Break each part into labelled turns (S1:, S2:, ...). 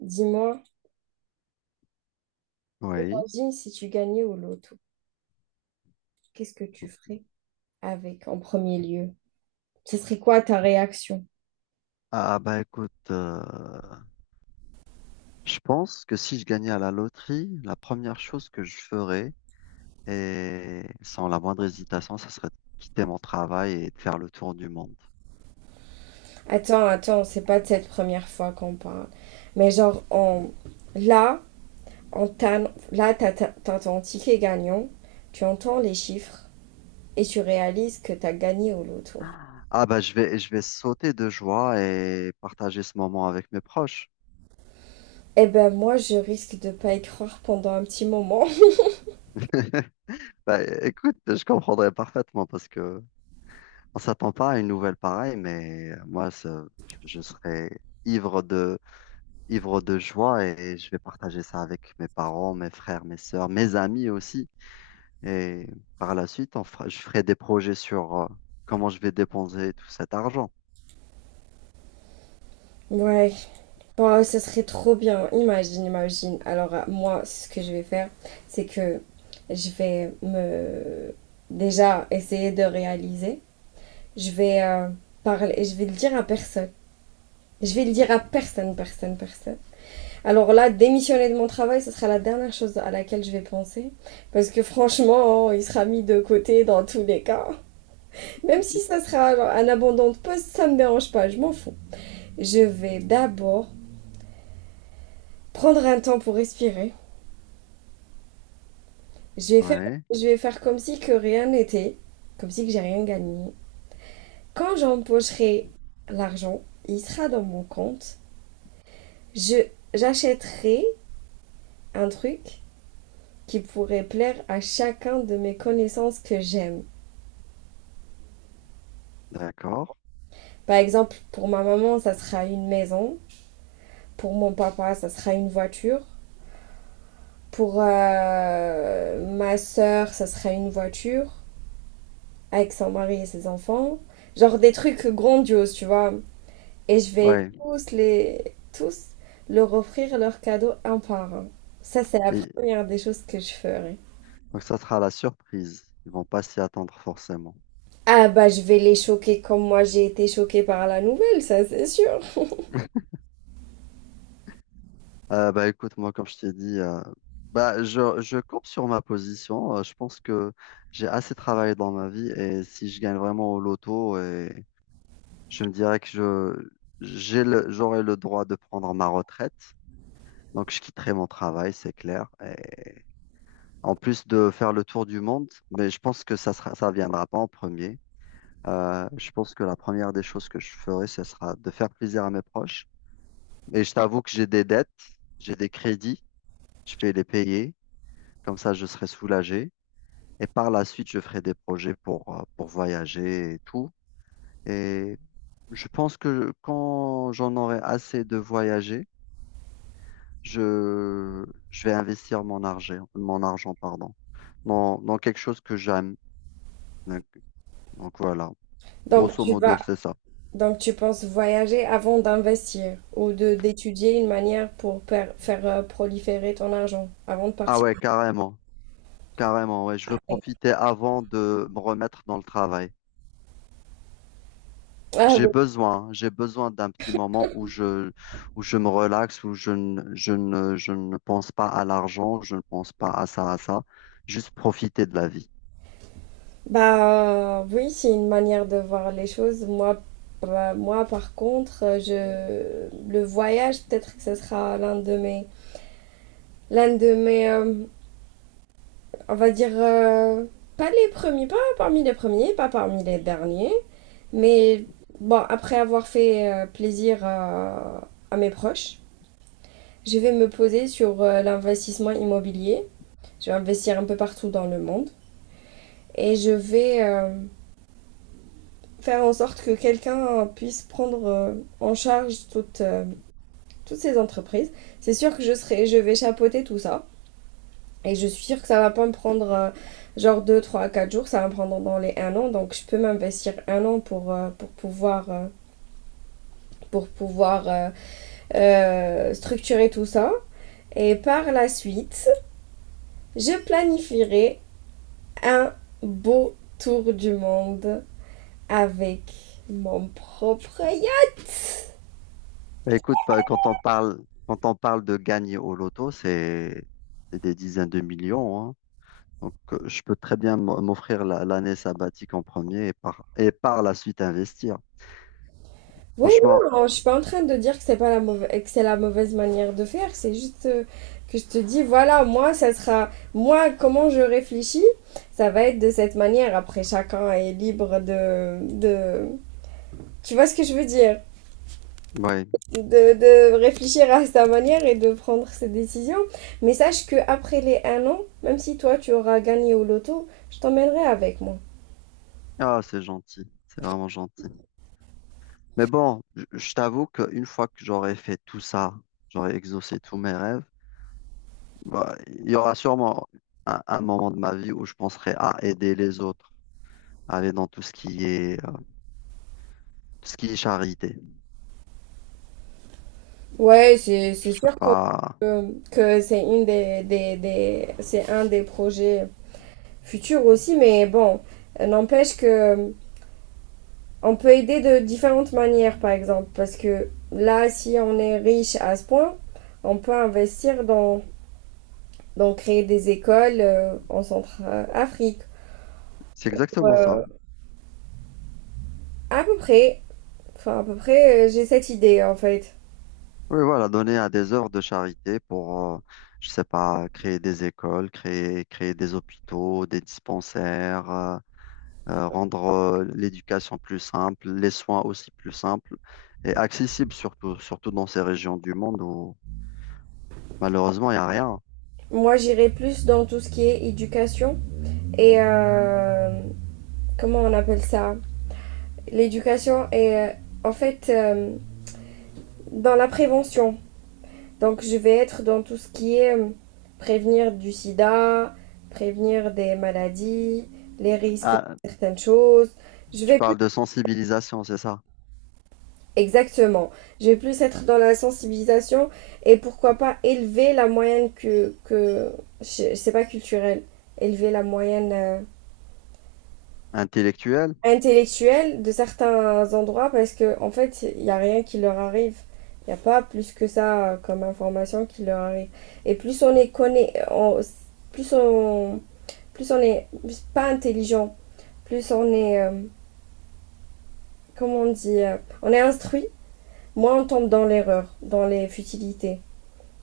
S1: Dis-moi,
S2: Oui.
S1: imagine si tu gagnais au loto, qu'est-ce que tu ferais avec en premier lieu? Ce serait quoi ta réaction?
S2: Ah bah écoute, je pense que si je gagnais à la loterie, la première chose que je ferais, et sans la moindre hésitation, ça serait de quitter mon travail et de faire le tour du monde.
S1: Attends, attends, c'est pas de cette première fois qu'on parle. Mais genre, là, là, t'as ton ticket gagnant, tu entends les chiffres et tu réalises que t'as gagné au loto.
S2: Ah bah je vais sauter de joie et partager ce moment avec mes proches.
S1: Eh ben moi, je risque de pas y croire pendant un petit moment.
S2: Bah, écoute, je comprendrais parfaitement parce que on s'attend pas à une nouvelle pareille, mais moi, je serais ivre de, ivre de joie et je vais partager ça avec mes parents, mes frères, mes sœurs, mes amis aussi. Et par la suite, je ferai des projets sur comment je vais dépenser tout cet argent.
S1: Ouais, waouh, ça serait trop bien. Imagine, imagine. Alors, moi, ce que je vais faire, c'est que je vais me déjà essayer de réaliser. Je vais parler, je vais le dire à personne. Je vais le dire à personne, personne, personne. Alors là, démissionner de mon travail, ce sera la dernière chose à laquelle je vais penser. Parce que franchement, oh, il sera mis de côté dans tous les cas. Même si ça sera genre, un abandon de poste, ça me dérange pas, je m'en fous. Je vais d'abord prendre un temps pour respirer. Je vais faire,
S2: Ouais,
S1: je vais faire comme si que rien n'était, comme si que j'ai rien gagné. Quand j'empocherai l'argent, il sera dans mon compte. Je j'achèterai un truc qui pourrait plaire à chacun de mes connaissances que j'aime.
S2: d'accord.
S1: Par exemple, pour ma maman, ça sera une maison. Pour mon papa, ça sera une voiture. Pour ma sœur, ça sera une voiture avec son mari et ses enfants. Genre des trucs grandioses, tu vois. Et je vais
S2: Ouais.
S1: tous les tous leur offrir leurs cadeaux un par un. Ça, c'est la
S2: Et
S1: première des choses que je ferai.
S2: donc ça sera la surprise. Ils vont pas s'y attendre forcément.
S1: Ah bah je vais les choquer comme moi j'ai été choquée par la nouvelle, ça c'est sûr.
S2: Bah écoute, moi, comme je t'ai dit, bah je campe sur ma position. Je pense que j'ai assez travaillé dans ma vie et si je gagne vraiment au loto, et je me dirais que je j'ai j'aurai le droit de prendre ma retraite. Donc je quitterai mon travail, c'est clair. Et en plus de faire le tour du monde, mais je pense que ça viendra pas en premier. Je pense que la première des choses que je ferai, ce sera de faire plaisir à mes proches. Et je t'avoue que j'ai des dettes, j'ai des crédits, je vais les payer. Comme ça, je serai soulagé. Et par la suite, je ferai des projets pour voyager et tout. Et je pense que quand j'en aurai assez de voyager, je vais investir mon argent, pardon, dans quelque chose que j'aime. Donc, donc voilà,
S1: Donc
S2: grosso
S1: tu
S2: modo,
S1: vas
S2: c'est ça.
S1: donc tu penses voyager avant d'investir ou de d'étudier une manière pour faire proliférer ton argent avant de
S2: Ah
S1: partir.
S2: ouais, carrément, carrément, ouais. Je veux profiter avant de me remettre dans le travail.
S1: Ah,
S2: J'ai besoin d'un petit moment où je me relaxe, où je ne pense pas à l'argent, je ne pense pas à ça, à ça, juste profiter de la vie.
S1: bah oui, c'est une manière de voir les choses. Moi, bah, moi par contre, je le voyage, peut-être que ce sera l'un de mes, l'un de mes, euh, on va dire, pas les premiers, pas parmi les derniers, mais bon, après avoir fait plaisir à mes proches, je vais me poser sur l'investissement immobilier. Je vais investir un peu partout dans le monde et je vais faire en sorte que quelqu'un puisse prendre en charge toutes ces entreprises. C'est sûr que je vais chapeauter tout ça. Et je suis sûre que ça va pas me prendre genre 2 3 4 jours, ça va me prendre dans les un an. Donc je peux m'investir un an pour pouvoir, pour pouvoir euh, structurer tout ça. Et par la suite, je planifierai un beau tour du monde avec mon propre yacht.
S2: Bah, écoute, bah, quand on parle de gagner au loto, c'est des dizaines de millions, hein. Donc, je peux très bien m'offrir l'année sabbatique en premier et et par la suite investir.
S1: Oui,
S2: Franchement,
S1: non, je suis pas en train de dire que c'est pas la mauvaise, que c'est la mauvaise manière de faire, c'est juste que je te dis, voilà, moi, ça sera, moi, comment je réfléchis, ça va être de cette manière. Après, chacun est libre tu vois ce que je veux dire,
S2: ouais.
S1: de, de réfléchir à sa manière et de prendre ses décisions. Mais sache que après les un an, même si toi tu auras gagné au loto, je t'emmènerai avec moi.
S2: Ah, c'est gentil, c'est vraiment gentil. Mais bon, je t'avoue qu'une fois que j'aurai fait tout ça, j'aurai exaucé tous mes rêves, bah, il y aura sûrement un moment de ma vie où je penserai à aider les autres, à aller dans tout ce qui est charité.
S1: Ouais,
S2: Je
S1: c'est
S2: sais
S1: sûr
S2: pas.
S1: que c'est une des, c'est un des projets futures aussi, mais bon, n'empêche que on peut aider de différentes manières, par exemple, parce que là, si on est riche à ce point, on peut investir dans créer des écoles en Centrafrique.
S2: C'est exactement
S1: Euh,
S2: ça.
S1: à peu près, à peu près, j'ai cette idée en fait.
S2: Oui, voilà, donner à des œuvres de charité pour, je sais pas, créer des écoles, créer des hôpitaux, des dispensaires, rendre l'éducation plus simple, les soins aussi plus simples et accessibles, surtout, surtout dans ces régions du monde où malheureusement il n'y a rien.
S1: Moi, j'irai plus dans tout ce qui est éducation et comment on appelle ça? L'éducation et en fait dans la prévention. Donc je vais être dans tout ce qui est prévenir du sida, prévenir des maladies, les risques
S2: Ah,
S1: de certaines choses. Je
S2: tu
S1: vais plus.
S2: parles de sensibilisation, c'est ça?
S1: Exactement. Je vais plus être dans la sensibilisation et pourquoi pas élever la moyenne. C'est pas culturel. Élever la moyenne
S2: Intellectuelle?
S1: intellectuelle de certains endroits parce que en fait, il n'y a rien qui leur arrive. Il n'y a pas plus que ça comme information qui leur arrive. Et plus on les connaît, plus on est pas intelligent, plus on est, comment on dit, on est instruit, moins on tombe dans l'erreur, dans les futilités.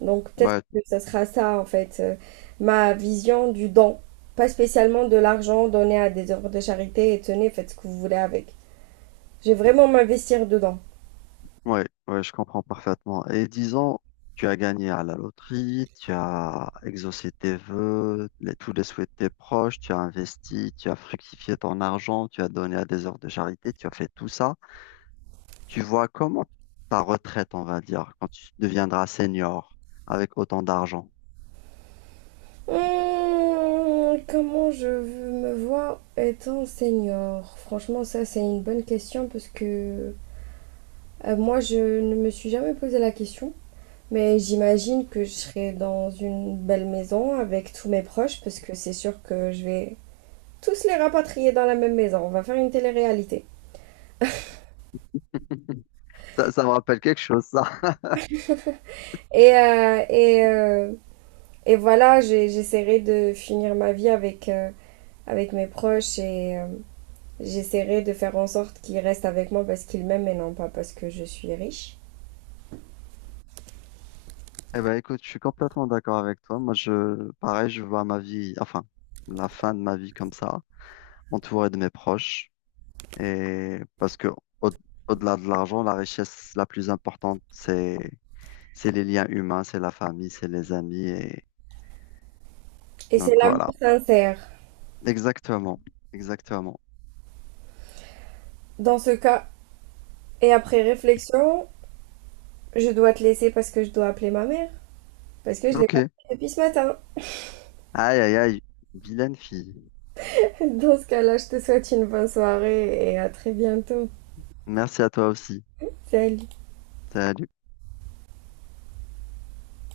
S1: Donc peut-être
S2: Ouais,
S1: que ça sera ça en fait, ma vision du don. Pas spécialement de l'argent donné à des œuvres de charité et tenez, faites ce que vous voulez avec. Je vais vraiment m'investir dedans.
S2: ouais, ouais, je comprends parfaitement. Et disons, tu as gagné à la loterie, tu as exaucé tes vœux, tous les souhaits de tes proches, tu as investi, tu as fructifié ton argent, tu as donné à des œuvres de charité, tu as fait tout ça. Tu vois comment ta retraite, on va dire, quand tu deviendras senior avec autant d'argent?
S1: Hmm, comment je me vois étant senior. Franchement, ça c'est une bonne question parce que moi je ne me suis jamais posé la question. Mais j'imagine que je serai dans une belle maison avec tous mes proches parce que c'est sûr que je vais tous les rapatrier dans la même maison. On va faire une télé-réalité.
S2: Ça me rappelle quelque chose, ça.
S1: Et, euh, et, euh, et voilà, j'essaierai de finir ma vie avec mes proches et j'essaierai de faire en sorte qu'ils restent avec moi parce qu'ils m'aiment et non pas parce que je suis riche.
S2: Eh ben, écoute, je suis complètement d'accord avec toi. Moi, je, pareil, je vois ma vie, enfin, la fin de ma vie comme ça. M'entourer de mes proches. Et parce que au, delà de l'argent, la richesse la plus importante, c'est les liens humains, c'est la famille, c'est les amis. Et
S1: Et
S2: donc
S1: c'est l'amour
S2: voilà.
S1: sincère.
S2: Exactement. Exactement.
S1: Dans ce cas, et après réflexion, je dois te laisser parce que je dois appeler ma mère. Parce que je l'ai pas
S2: Ok.
S1: appelée depuis ce matin.
S2: Aïe, aïe, aïe. Vilaine fille.
S1: Dans ce cas-là, je te souhaite une bonne soirée et à très bientôt.
S2: Merci à toi aussi.
S1: Salut.
S2: Salut.